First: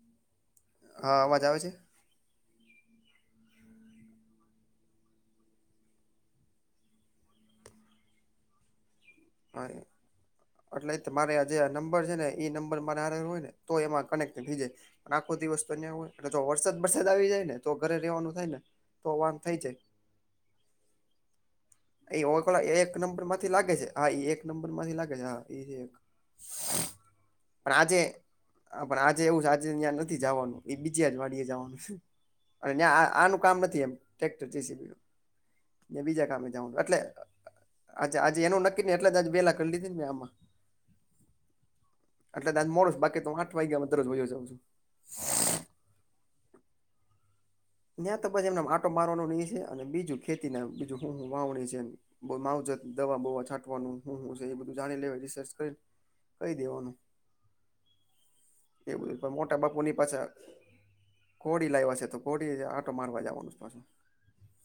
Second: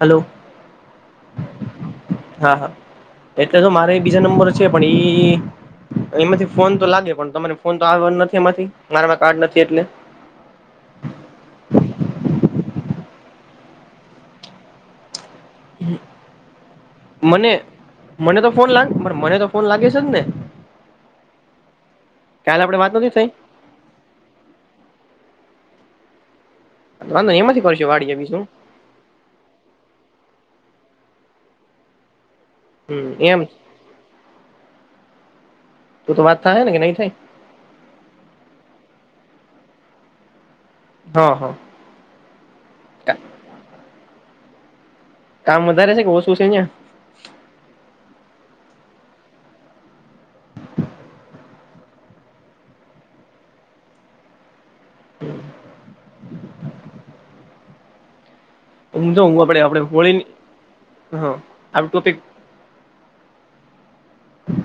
Hello હા અવાજ આવે છે હા હા એટલે તો મારે બીજા નંબર છે પણ એ એમાંથી ફોન તો લાગે પણ તમાને ફોન તો આવ નથી એમાંથી મારામાં કાર્ડ નથી હા એટલે એટલે મારે આ જે નંબર છે ને એ નંબર મારે હરે હોય ને તો એમાં કનેક્ટ થઈ જાય આખો દિવસ તો ન્યાં હોય અને જો વરસાદ બરસાદ આવી જાય મને ને તો ઘરે રવાનું મને તો થાય ને ફોન લાગ તો વાન મને થઈ ફોન જાય લાગે ને એ હો કાલે આપડે એક વાત નથી નંબર થઈ માંથી લાગે છે હા એક નંબર માંથી લાગે છે હા ઈ છે એક વાંધ ન એમથી કરશું વાડી બીજું હા પણ આજે એવું છે આજે ત્યાં નથી જવાનું એ બીજ જ વાડીીે જવાનું છે અને હમ એમ આનું કામ નથી એમ ટક્ટર જેસીબી નું તો તો બીજા વાત કમે થાય ને કે નઈ થાય અચ્છા આજે એનું નક્કી ને એટલે જ આજ બે લા કરી લીધી ને મેં આમાં હા હા એટલે દા મોડો બાકી હ આઠ વાગ્યામાં દરરોજયો જાઉ છું કામ વધારે છે કે શું છે અહિયાં ત્યાં તો પછી એમને માટો મારવાનો ન છે અને બીજું ખેતી ના બીજું હું વાવણી છે એ માવજત દવા બોવા છાંટવાનુંનુ એ બધું જાણી લે રિસર્ચ કરી કહી દેવાનું એ બ હું જો પણ હું મોટા આપડે બાપુ આપડે ની હોળી પાછા હા ખોડી આપડું લાવવા છે ટોપિક તો મોોટી આટો મારવા જવાનું પાછું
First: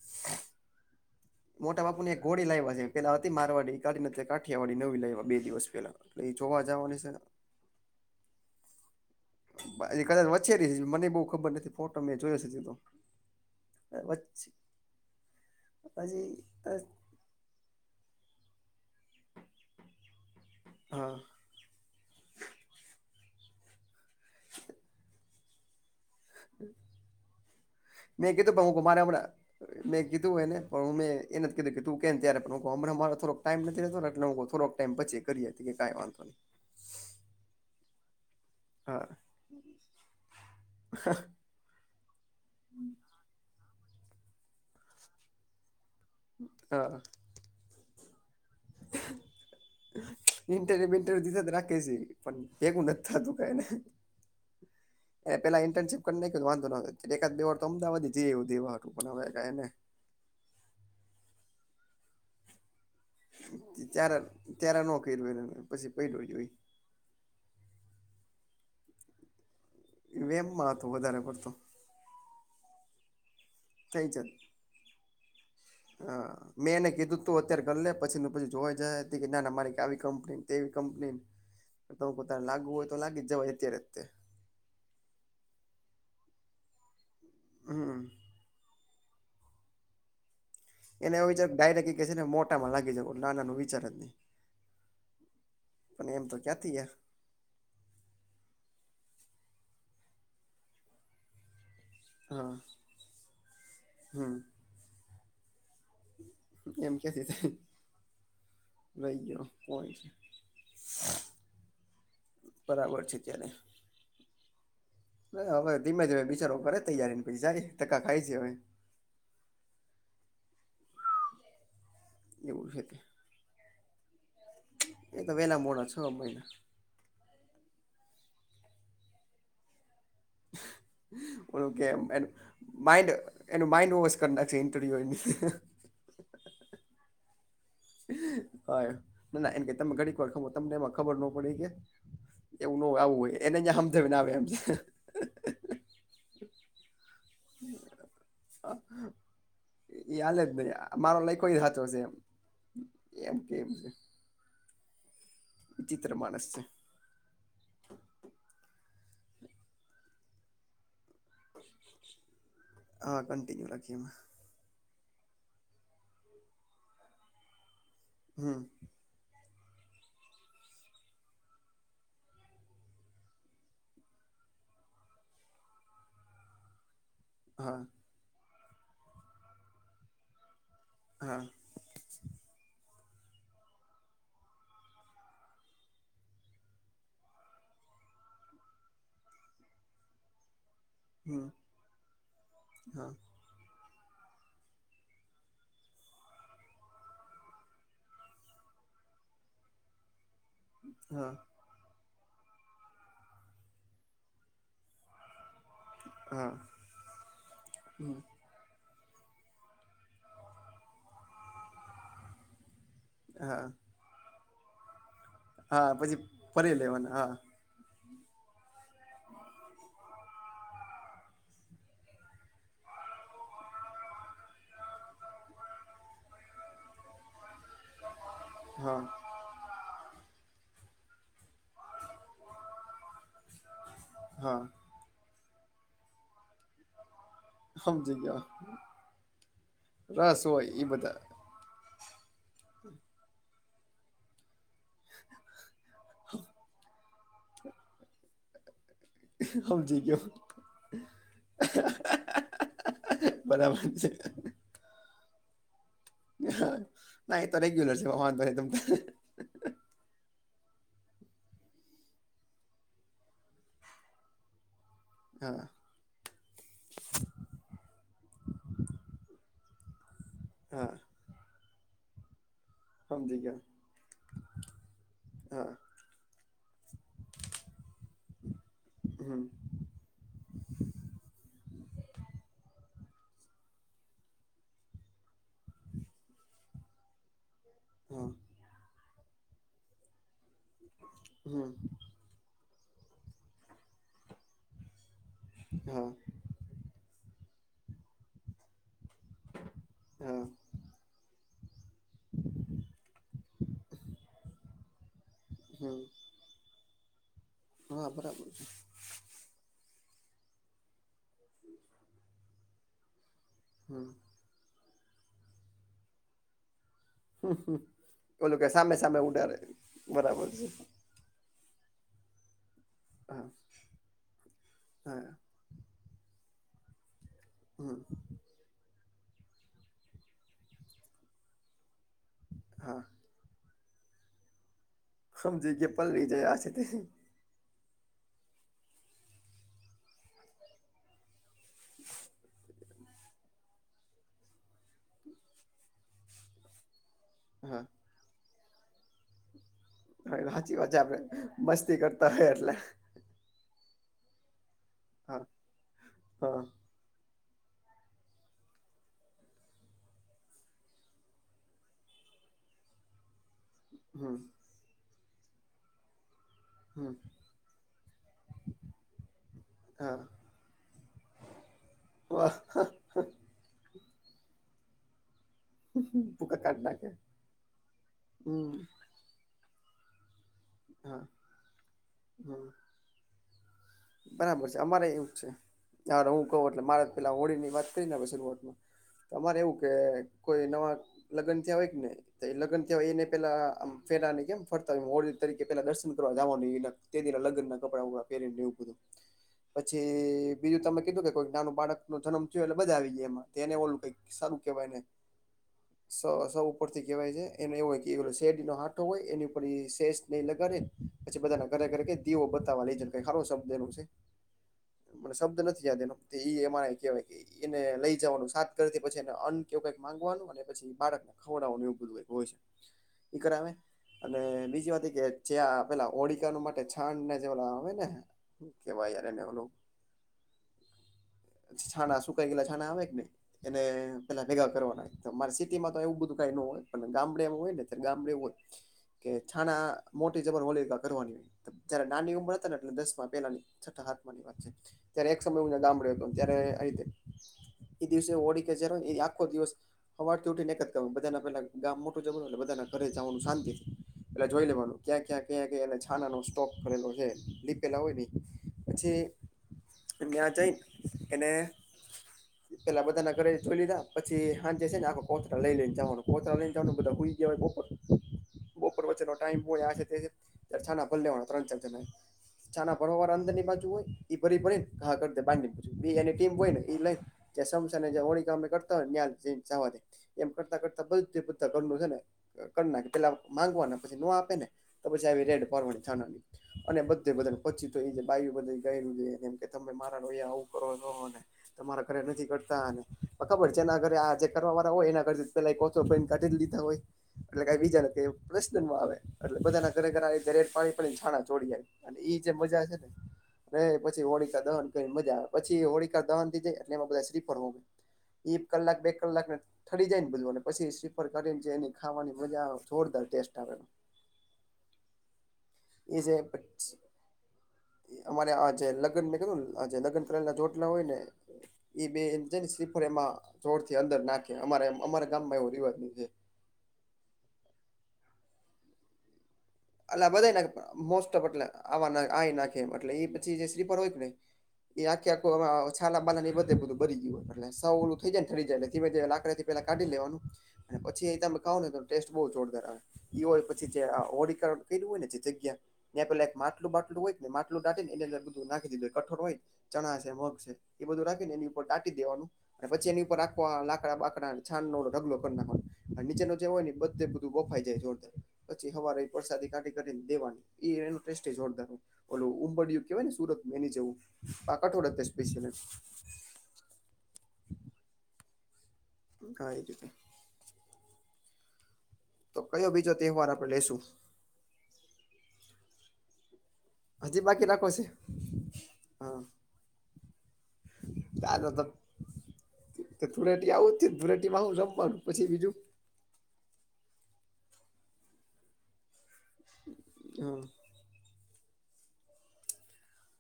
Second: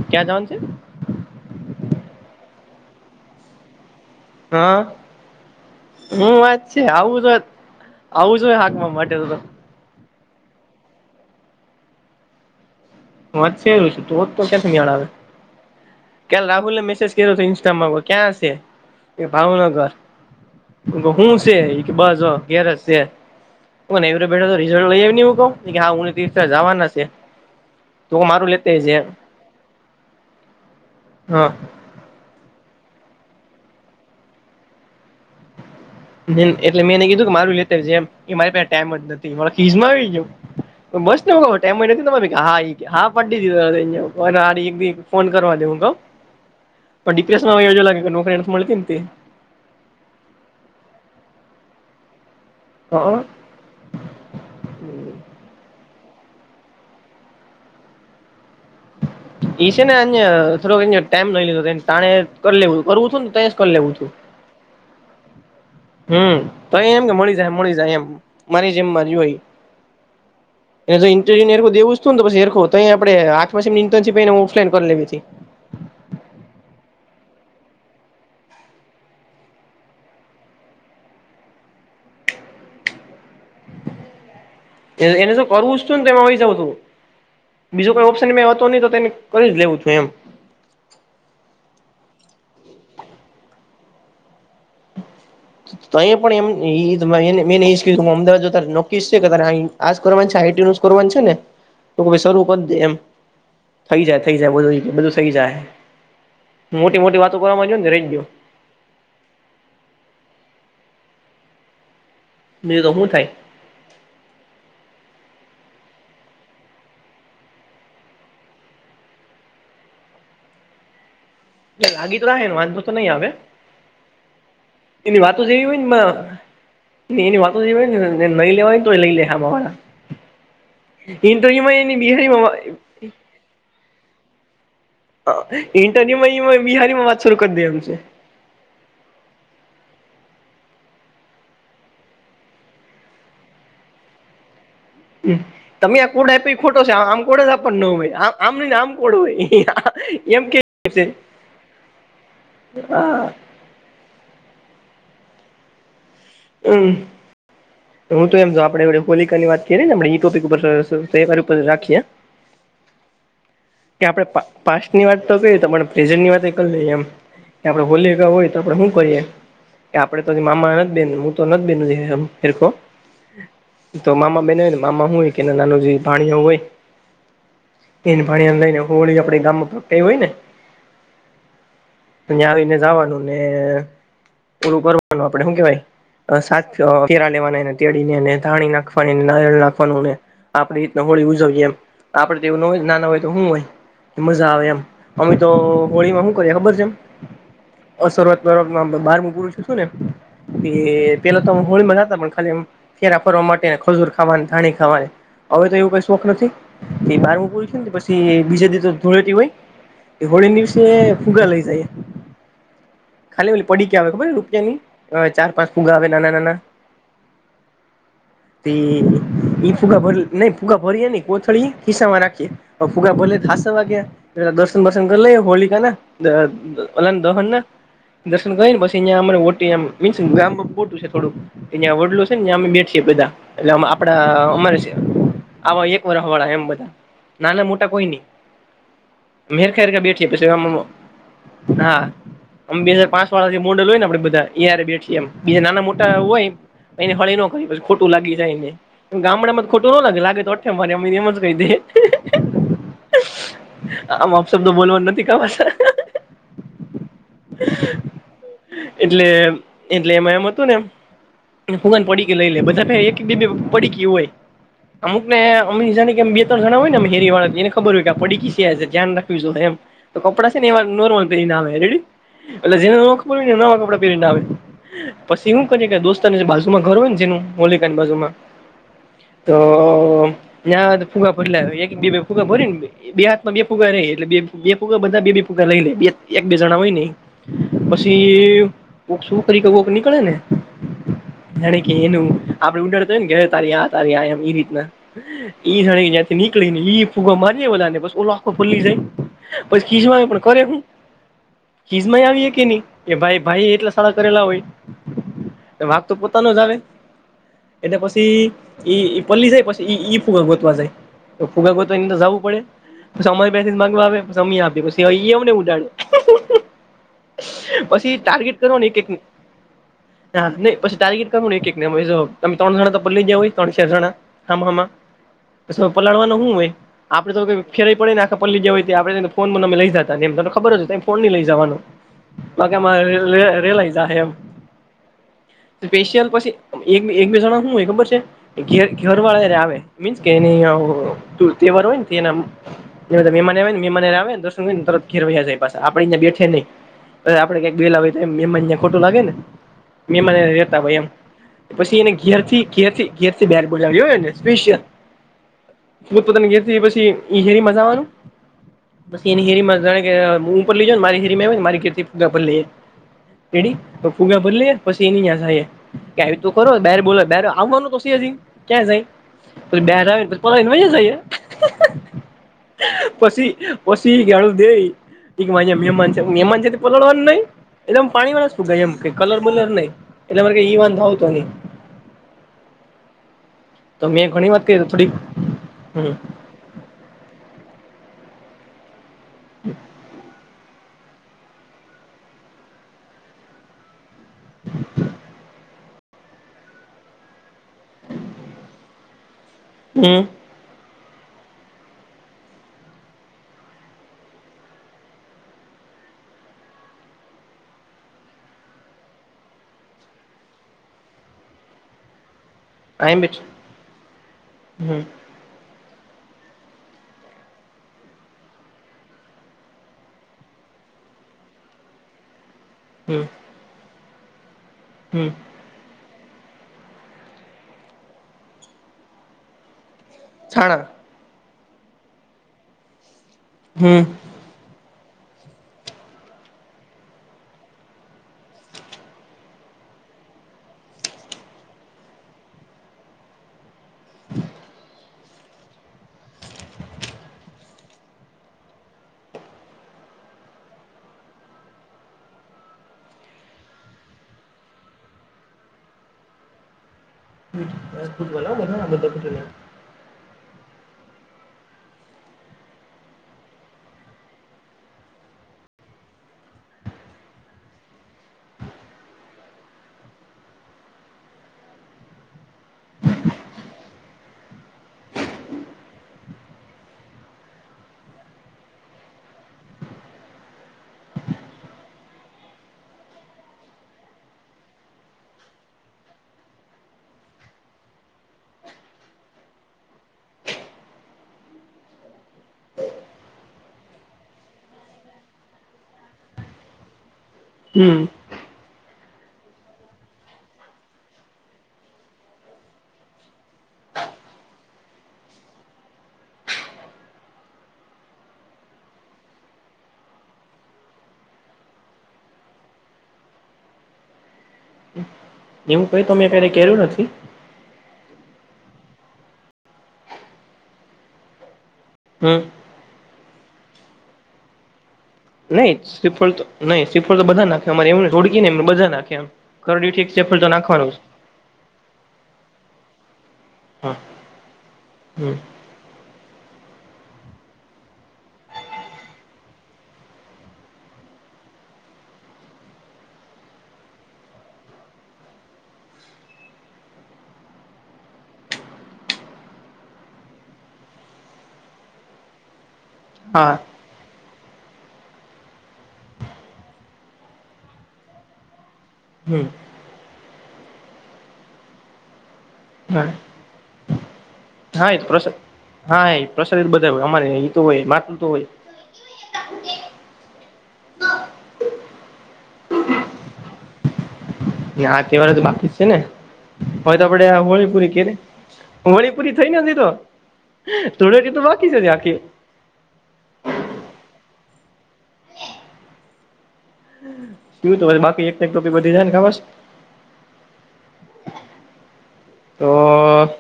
ક્યાં જ છે મોટા બાપુ ની એક ગોડી લાવવા છે પેલા હતી મારવાડી કાને કાઠિયાવાડી નવી હા લાવવા બે દિવસ પેલાટલે હું એ વાત જોવા જવાની છે આવું જો હો હાકબ માટે તો કદાચ વચે ર મને બહુ ખબર નથી ફોટો મેં જોયો છે તીધ તો હું વાતછ એું છે તું તો ક્યાં ળ આવે હજી ક્યાલ રાહુલને મેસેજ તો ઇન્સ્ટામાં ક્યાં છે એ ભાવનગર હા હું બસ ગેરજ છેવી બેઠા રિઝલ લઈ હું કહ હા હું દિવ જવાના છે તો મેં મારું કીધું પણ લેતા હું છે મારે હમણાં મેં કીધું એને પણ હું મેં હા એને કીધું કે તું કે ત્યારેરે થોક ટાઈમ નથીતો એોક ટાઈમ બચે કરી હતી કે ક વાંધ હ એટલે મેં એને કીધું કે મારું લે જે એ મારી ટમ જ હા નથી મા ફીજમાં આવી ગ બસ ને નથી હા હા પીધ ફોન કરવા દે હું ક હા યો લ મળીતી ને ઇન્ટરવ્ય વિન્ટરવ્યુ દીધ જ રાખે છે પણ એવું નથી થતું કઈને એ પેલા ઇન્ટર્શપ કરનેં વાંધો નો એકાદ બે વાર અમદવાદ જઈવું એ એ છે ને અ થોડોક ટાઈમ લઈ લીધો તાણે કરી લેવું કરવું છું ને ત જ કરી લેવું હતું ચાર ચાર નોક હમ તો એમ કે મળી જાય મળી જાય એમ મારી જેમ મારી હોય વેમમાં હતો એને તો વધારે પડતો ઇન્ટર દેવું શું પેખ તોહી આપણે થઈ જાત. આઠની ઓફલાન કરી લેવી હા મેં એને કીધું તું અત્યારે ગ લે પછી પછી જોઈ જાય હતી કે ના ના મારી આવી કંપની તેવી કંપની તમે પોતાને લાગુ હોય તો લાગી જવાય અત્યારે અત્યારે એને જો કરવું ને તો એમાં આવી જવું તું હમ બીજું કઈ મેં હતો નહી તો તેને કરી જ લેવું છું એમ એને ડાયરેક્ટ એ કે છે ને મોટામાં લાગ જ નાનાનો વિચાર જ નઈ તો ક્યાંથી યાર પણ એમને અમદાવાદ જો ત નક્કી છે કે ત આજ કરવાનું છે આઈટી નું કરવાનું છે ને તો કે શરૂ હા કરી એમ થઈ જાય હમ થઈ જાય બ બધું થઇ જાય એમ મોટી કે મોટી ત વાતો કરવામાં જો ને રહી ગયો ભાઈ ગયો કોય છે બીજું તો બરાબર શું છે થાય ત્યારે હવે ધીમે ધીમે બિચારોું કરે તૈયારી ને પછી જાય ટકા ખાય છે હવે લાગી તો રાખે ને એવું વાંધ છે તો તે નહી આવે એની એ તો વાતો વેલા જેવી હોય મોડા છ ને મહિના ન એની વાતો જેને નહી લેવાય તો એ લઈ લે અમા ઓ કે બિહારીમાં માન્ડ એનું માઇન્ડ વવ કર ના ઇન્ટરવ્યુમાં બિહારીમાં વાત શરૂ કરી દમ હા ના ના એમ કે તમે ઘડીક વાર ખબર તમને એમાં ખબર ન પડી કે એવું ન હોય આવું હોય એને જ આમજને આવે એમ તમે આ કોુડ આપ્યો ખોટો છે આમ કોડ આપ ન હોય આ આમ ન આમ કોડો હોય એ હાલે એમ જ કે નહી મારો લઈખો હ હા ગમઝ ચિત્રમાં હમ હું તો એમ જો આપણેે હોલિક ની વાત કરીએ ને ટોપિક ઉપ તહેવારી ઉપર રાખીએ હા કન્ટિન્યુ રાખીએ કે એમાં આપણે પાસ્ટ ની વાત તો કઈ તો પણ પ્રેઝન્ટની વાત કરી લઈએ એમ આપડે બોલીએ હોય તો હમ આપે શું કરીએ કે આપડે તો મામા નથી બન હું તો નથી બન હ તો મામા બેને હોય ને મામા હું હોય કે નાનું જે ભાણીઓ હોય હા એને પાણીને લઈને હોળી આપે ગામ હોય ને હા તં આવીને જવાનું ને પૂરું કરવાનું આપડે શું કેવાય સા પરા લેવાનાને તેળનેને ધાણી નાખવાની નારિયળ નાખવાનુંને આપણી રીતના હોળી હમ ઉજવીએ એમ આપડે તોવું ન હોય નાના હા હોય તો શું હોય મજા આવે એમ મમ્મી તો હોળી માં શું કરી ખબર છે એમ અ શરૂઆતમાં બારમું પુરુ છું શું ને કે હા પેલા તો હ હોળીમાં જતા પણ ખાલી ફ ફરવા માટે ખજૂર ખાવાની ધાણી ખાવાની હવે તો એું હા નથી બારું પૂરું છે હમ પછી બીજા દિવ તો ધૂળેતી હોય હોળી દિવસે ફુગા લઈ જાય હા ખાલીલી પડી કે આવે ખબર રૂપિયાની ચાર પાંચ ફુગા હા આવે પછી નાના નાના ફરી લેવાના હા તે એ ફૂગા ભરી નઈ ફુગા ભરીએ ન કોથળી ખિસ્સા માં નાખીએ ફુગા ભ થાસવા ગયા પેલા દર્શન વર્શન કરી લઈએ હોલિકા નાને ઓલાને દહન ના દર્શન કરીને પછ હા અંયા અમરે ઓટીમ મીન્સ ગામ ખોટું છે થોડું કે જ્યાં વડલો છે ને અમે બેઠીએ બધા એટલે આપડા હા અમારે છે આવા એક વરવાળા એમ બધા નાના મોટા કોઈ સમજી ગયો નહી હરખ હેરખા બેઠી રસ છે એ હોય બધા હા અમે બે હજ પાંચ વાળા મોડ હોય ને આપડે બધા અં બેઠ મ બીજા નાના મોટા હોય એને હળી ન કરી પછ ખોટું લાગી જાયને ગામડામાં જ ખોટું સમજી ન લાગે ગયો લાગે તો મારી અમ્ી ને એમ જ કઈ દી બરાબર છે આમ આપપ શબ્દ બોલવાનું નથી ખબ ના તો રેગ્યુલર છે વાંધો ને તમ તો એટલે એટલે એમાં એમ હતું ને એ ફુગાન પડીકી લઈ લે બધા એક બે પડી ગ હોય અમુક ને હા અમમે ીજા ને કેમી ણા હોય ને હેરી વાળા એનેબર હોય કે આપ પડીકી છે ધ્યાન રાખ્યુંશું એમ તો કપડાં છે ને એ હા નોર્મલ પ આવે રેડી એટલે જેને ન સમજી કપડ હોયને ગયા નવા કપડાં પહેરીને આવે પછી એવું હા કરે કે દોસ્તને બાજુમાં ઘર હોય ને જે એનું મોલિકાની બાજુમાં હમ તો્યાં ફુગા ભરીલા ફુગા ભરી ને બે હા માં બે ફુગા રે એટલે બે ફગા બધા બે ફગા લઈ લે બે એક બે જણા હોય નહ હા પછી કોક શું કરી કે વોક નીકળે ને હમ જાણે કે એનું આપડ ંડાડતોય ને ગ તારી આ તારી આ એમ એ રીતના ઈ જા હા જ્યાં થી નીકળી ને ઈ ફુગા મારી બાને બસ ઓ ખુલ્લી જાય પછી ખીચવા પણ હા કરે હું ખીજ ય આવીએ કે નહી એ ભાઈ ભાઈ એટલા સડાા કરેલા હોય હમ વાક તો ન જાવ એટ હા બરાબર પછી છે ઈ પલ્લી જાય પછી ઈ ફૂગ ગોતવા જાય તો ફુગ તો એ તો જવું પડે પછ અમારે બે માગ હમ અી આપી પછી અયાને ઉડાડ્યો પછી ટાર્ગેટ ઓલું કે કરવા ન સામે એક ન સામે ઉડાડે બરાબર છે પછી ટારગેટ એક તમે ત્રણ જણા તો પલે જઓ હા હોય ત્રણ ચાર જણા હમા હમા હા તો પલાળવાનો શું હોય આપડે તોઈ ફેઈ હમ પડેનેખા પળ જવા હોય તો આપણેને ફોન અમે લઈ જતા એમ ખબર હ છે ત ફોન નની લઈ જવાનું બા કે હા આમાં રે લઈ જ હ એમ સમજી કે પલળી સ્પેશિયલ જાય પછી આ છે તે એક એક બેસાણા શું હો ખબર છે ઘ ઘર વાળા આવે મીન્સ કે એની તહેવાર હોય ને એ એ મેમાને આવે ને મેમાને આવેને ર પા આપડેયા બેઠે નહી આપડે ક્યાક હા ગયેલા હોય તો એમાં અ ખોટું લાગે ને મહેમાન એ હા, સાચી રહેેતા વાત હોય છે એમ આપડે મસ્તી પછી એને કરતા હોય ઘેરથી એટલે ઘેર થી ઘેથી બેર બોલાવિયો હ એને સ્પેશિયલ હા પોતપતાની હા ઘેરથી પછી હેરી મજાવાનું બસ એની હેરી મજા [unintelligible] પછી હમ એની જ કે તો કરો હમ બોલો આવવાનું તો ક્યાં સાઈ ત બાર હા આવેને પલાને મજા જઈએ વાહ પશી પછી કેળ દે મન છે ભૂકા મહેમાન છે કાઢ નાખે પલળવાનું નહિ એમ પાણી વાળ હમ એમ ક કલર બલર નહી એટલે મારે ઈ વાન હોવ તો નહીઈ હ તો મેં ઘણી વાત બરાબર છે કરી તો થોડીક અમારે એવું છે [unintelligible] હમ હું લે મારે પેલા હોળી ની વાત કરી શુરૂઆત મા તો અમારે એવું કે કોઈ નવા લગ્નન થિયા હોય ને લગ્ન થવાય એને પેલા ફેલાની કેમ ફરતા હોય હોળી તરીકે પેલા દર્શન કરવા જવાનું ન એ તે તેના લગ્નન ના કપડા પહેરીને એવુ બધું હમ પછી બીજું તમે કીધું કે કોઈક નાનું બાળકનો જન્મ થયો એટલે બધા આવી ગયા એમાં એને ઓલું સારૂ કહેવાય ને [inaudible] સ સ ઉપર થી કેહેવાય છે એને એ હોય કે શેરડી નો હાઠો હોય એની ઉપ શેષ નહી લગળે પછી બધાના ઘરે ઘરે દીવો બતાવવા લે આઈ એમ જ હારો બેઠી શબ્દ એ છે હમ મને શબ્દ નથી યાદ એનો ઈ એમાં કેવા ઈ લઈ જવાનું સાત કરતી પછી એને અન્ન કેવું કઈક માંગવાનું અને પછી બાળક ખવડવાનું એવું બધું હોય છે હમ્મ [unintelligible] બીજી વાત કે જે પેલા ઓળકા માટે છાંણને જે આવે ને હુ કેવાય યાર એ ને ઓલુ છાણા છાના શું કાંઈ ગેલા છાના આવે કે ને એને હમ પેલા ભેગ કરવાનારે સિટીમાં એવું બધું કઈ ન હોય ગામડમાં હોય ને ગામ હોય કે છાના મોટી જબર ઓલીગા કરવાની હોય જયારે નાની ઉંમર ને એલે દસમાં પેલા છઠા હતામાં ની વાત છે ત્યારે એક સમય હું ગામડે હતો ત્યારે આ રીતે એ દિવસે ઓળી કે જ આખો દિવસ હવારથી ઉઠીને જ બધાના પેલા ગામ મોટું જનુંટલે બધના ઘરે જવાનું શાંતિ એટલે જોઈ લેવાનું ક્યાં ક્યાં ક ક એ છાના નો સ્ટોક કરેલો છે લીપેલા હોય પછી [unintelligible] [unintelligible] એને [inaudible] પેલા બધા ના ઘરે જોઈ લીધા પછી હાજે છે ને આખા કોચરા લઈ લઈને જવાનું કોચરા લઈને જવાનું બધાઈ ગયાવાયપ બપોર વચ્ચે નો ટાઈમે હોયે આ છેં તે છેં છાના ભર લેવા ના ત્રણ ચાર જણા છાના વાર અંદર ની બાજુ હોય ભરી ભરીને ઘ બા એની ટીમ હોય ને એ લઈ જે સમસા ને હોળી કામે કરતા હોય ન્યા જય ને જવા દે એમ કરતા કરતા બધું બધા કરું છે ને કર નાખ પેલા માંગવાના પછી નો આપે ને તો પછી આવી રેડ ભરવાની થ અને બધે બધા [unintelligible] તમારા ઘરે નથી કરતા ખબર છે એના ઘરે આ જે કરવા વાળા હોય એના પેલા કાઢ લીધા હોય એટલે ક હમ બીજાને પ્રશ્નમાં આવે એટલે બધાના ઘરે ઘરે દરે પાણી છાણા ચોડી જાય એ જે મજા છે ને ર પછી હોળીકા દવન કરીને મજા આવે પછી હોળીકાા દવન થી જાય એટલે એમાં બધા શ્રીફળ હો એક કલાક બે કલાક [unintelligible] ખવાની મજા જોરદાર ટેસ્ટ આવે એવું કઈ તો એ મે જે ક્યારે કર્યું નથી અમારે આ જે લગ્ન ને કેધું આ લગ્ન તળલ ના જોટલા હોય ને એ બે હમ ને શ્રીફળ એમાં જોરથી અંદર નાખે અમા અમારા ગામમાં એવો રિવાજ ન છે નઈ શ્રીફળ તો બધા નાખે અરે એમ હોળી ને બધા નાખ્યા એમ કરડીઠી એક એટલે શ્રીફળ તો બધા નાખે નાખવાનું જ મોસ્ટ ઓફ એટલે નાખે એ એટલે એ પછી જે હા શ્રીફળ હોય કે હમ ક્યા કો આવે છે છાલા બાલા ની બધે બધું બરી ગયુંય એલે સવ ઓલું થઈ જાય રી જાય લાકડી પેલા કાઢી લેવાનું અને પછી એ તમે કહાવને ટેસ્ટ બ જોરદાર આવે હોય પછી ઓડી ણ કું હોય નથી જગ્યા એ્યાં પેલા એક માટું બાટું હોય ને માટલુંાટી ને એ અંદર બધું નાખીધ કઠોર હોય ચણા છે મગ છે એ બધું રાખીને એની ઉપર ટાટી દેવાનું અને પછી એની ઉપર હા રાખવા લાકડા બા છઢગ ના નીચેનો જે હોય ને બધે બધું બફાઈ જાય જોરદાર પછી હવા હમ વરસાદી કાી કરીને દેવાની એ ટે જોરદાર ડ હા કેવાય ને સુરત એની જવું કઠોડ સ્પિયલ પ્રસારીિત બધા હોય અમારે તો હોય માતું તો હોય હ તીતે તો કયો બીજો તહેવાર આપડણે લેશું ના તહેવારે તો બાકી જ છે ને હવે તો આપડે હજી બાકી રાખો હોળીપુરી કે છે ર વળી પૂરી હા થઈ નથી તો તુળેટી તો બાકી છે આખી ધૂળેટી આવુંને ધૂળેટીમાં હું રમવાનું પછી બીજું હમ હુ બાકી એક ટોપિક બ વધી જાય ને ખબર હા તો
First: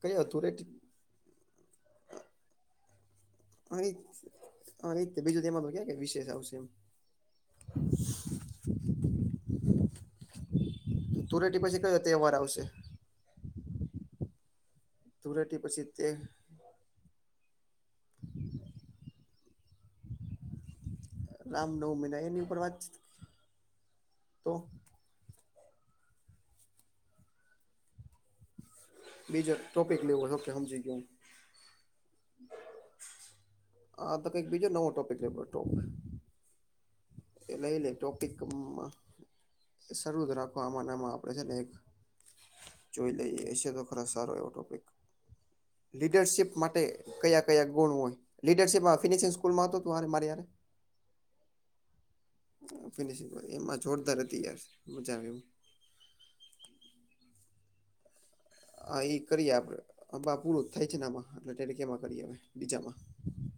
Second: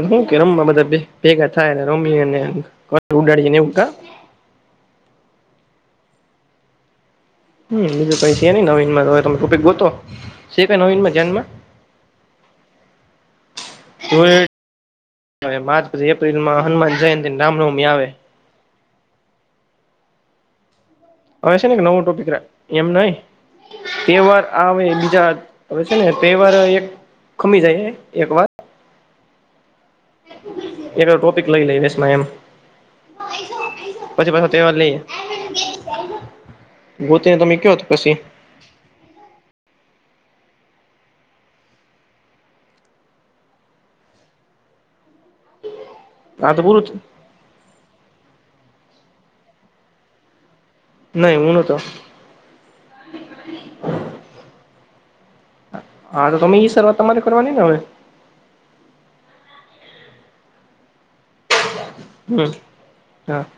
કયો કે ધૂળેટી રમવા બધા ભેગા થાય રમી હ ર બીજું તેમાં તો ક વિશેષ આવશે એમ હમ બીજું કઈ છે ન નવીનમાં હ તમે ટોપિક ગોતો શે નવીન માં ધ્યાન માં ધૂળેટી પછી કયો તહેવાર આવશે ધૂળેટી માર્ચ તે પછી એપ્રિલમાં હનુમાન જયંતિ રામનવમી આવે [unintelligible] હવે છે ને નવું રામનવમીના ટોપિક એની ઉપર વાત એમ ન તહેવાર તો આવે બીજા હવે છે ને પે વાર એક ખમી જાય એક વાર બીજર ટોપિક લેવો હતો એક ટોપિક લઈ લઈએેશ માં એમ હા તો પછી કઈક પાછો બીજો તહેવાર નવો લઈએ ટોપિક રે ટો ગોતીને એ તમે કયો નઈ તો લઈ પછી ટોપિક શૃત રાખવા આમાં નામાં આપણે છે ને એક જોઈ લઈએ હ છે તો ખરા સારો એવો ટોપિક લીડરશિપ હા તો માટે પૂરું કયા કયા ગુણ હોય લીડરશિપ ફિનિશિ સ્કૂલમાં હતો તું મારે નહી હન તો ફિનિશિંગ એમાં જોરદાર હતી યાર છે મજા આવે એું હા તો તમે શરૂઆત તમારે કરવાની ને હવે હ એ કરીએ આપડ પૂરું થાય છેને આમાં એટ કેમાં કરીએ હ હમ બીજામાં હા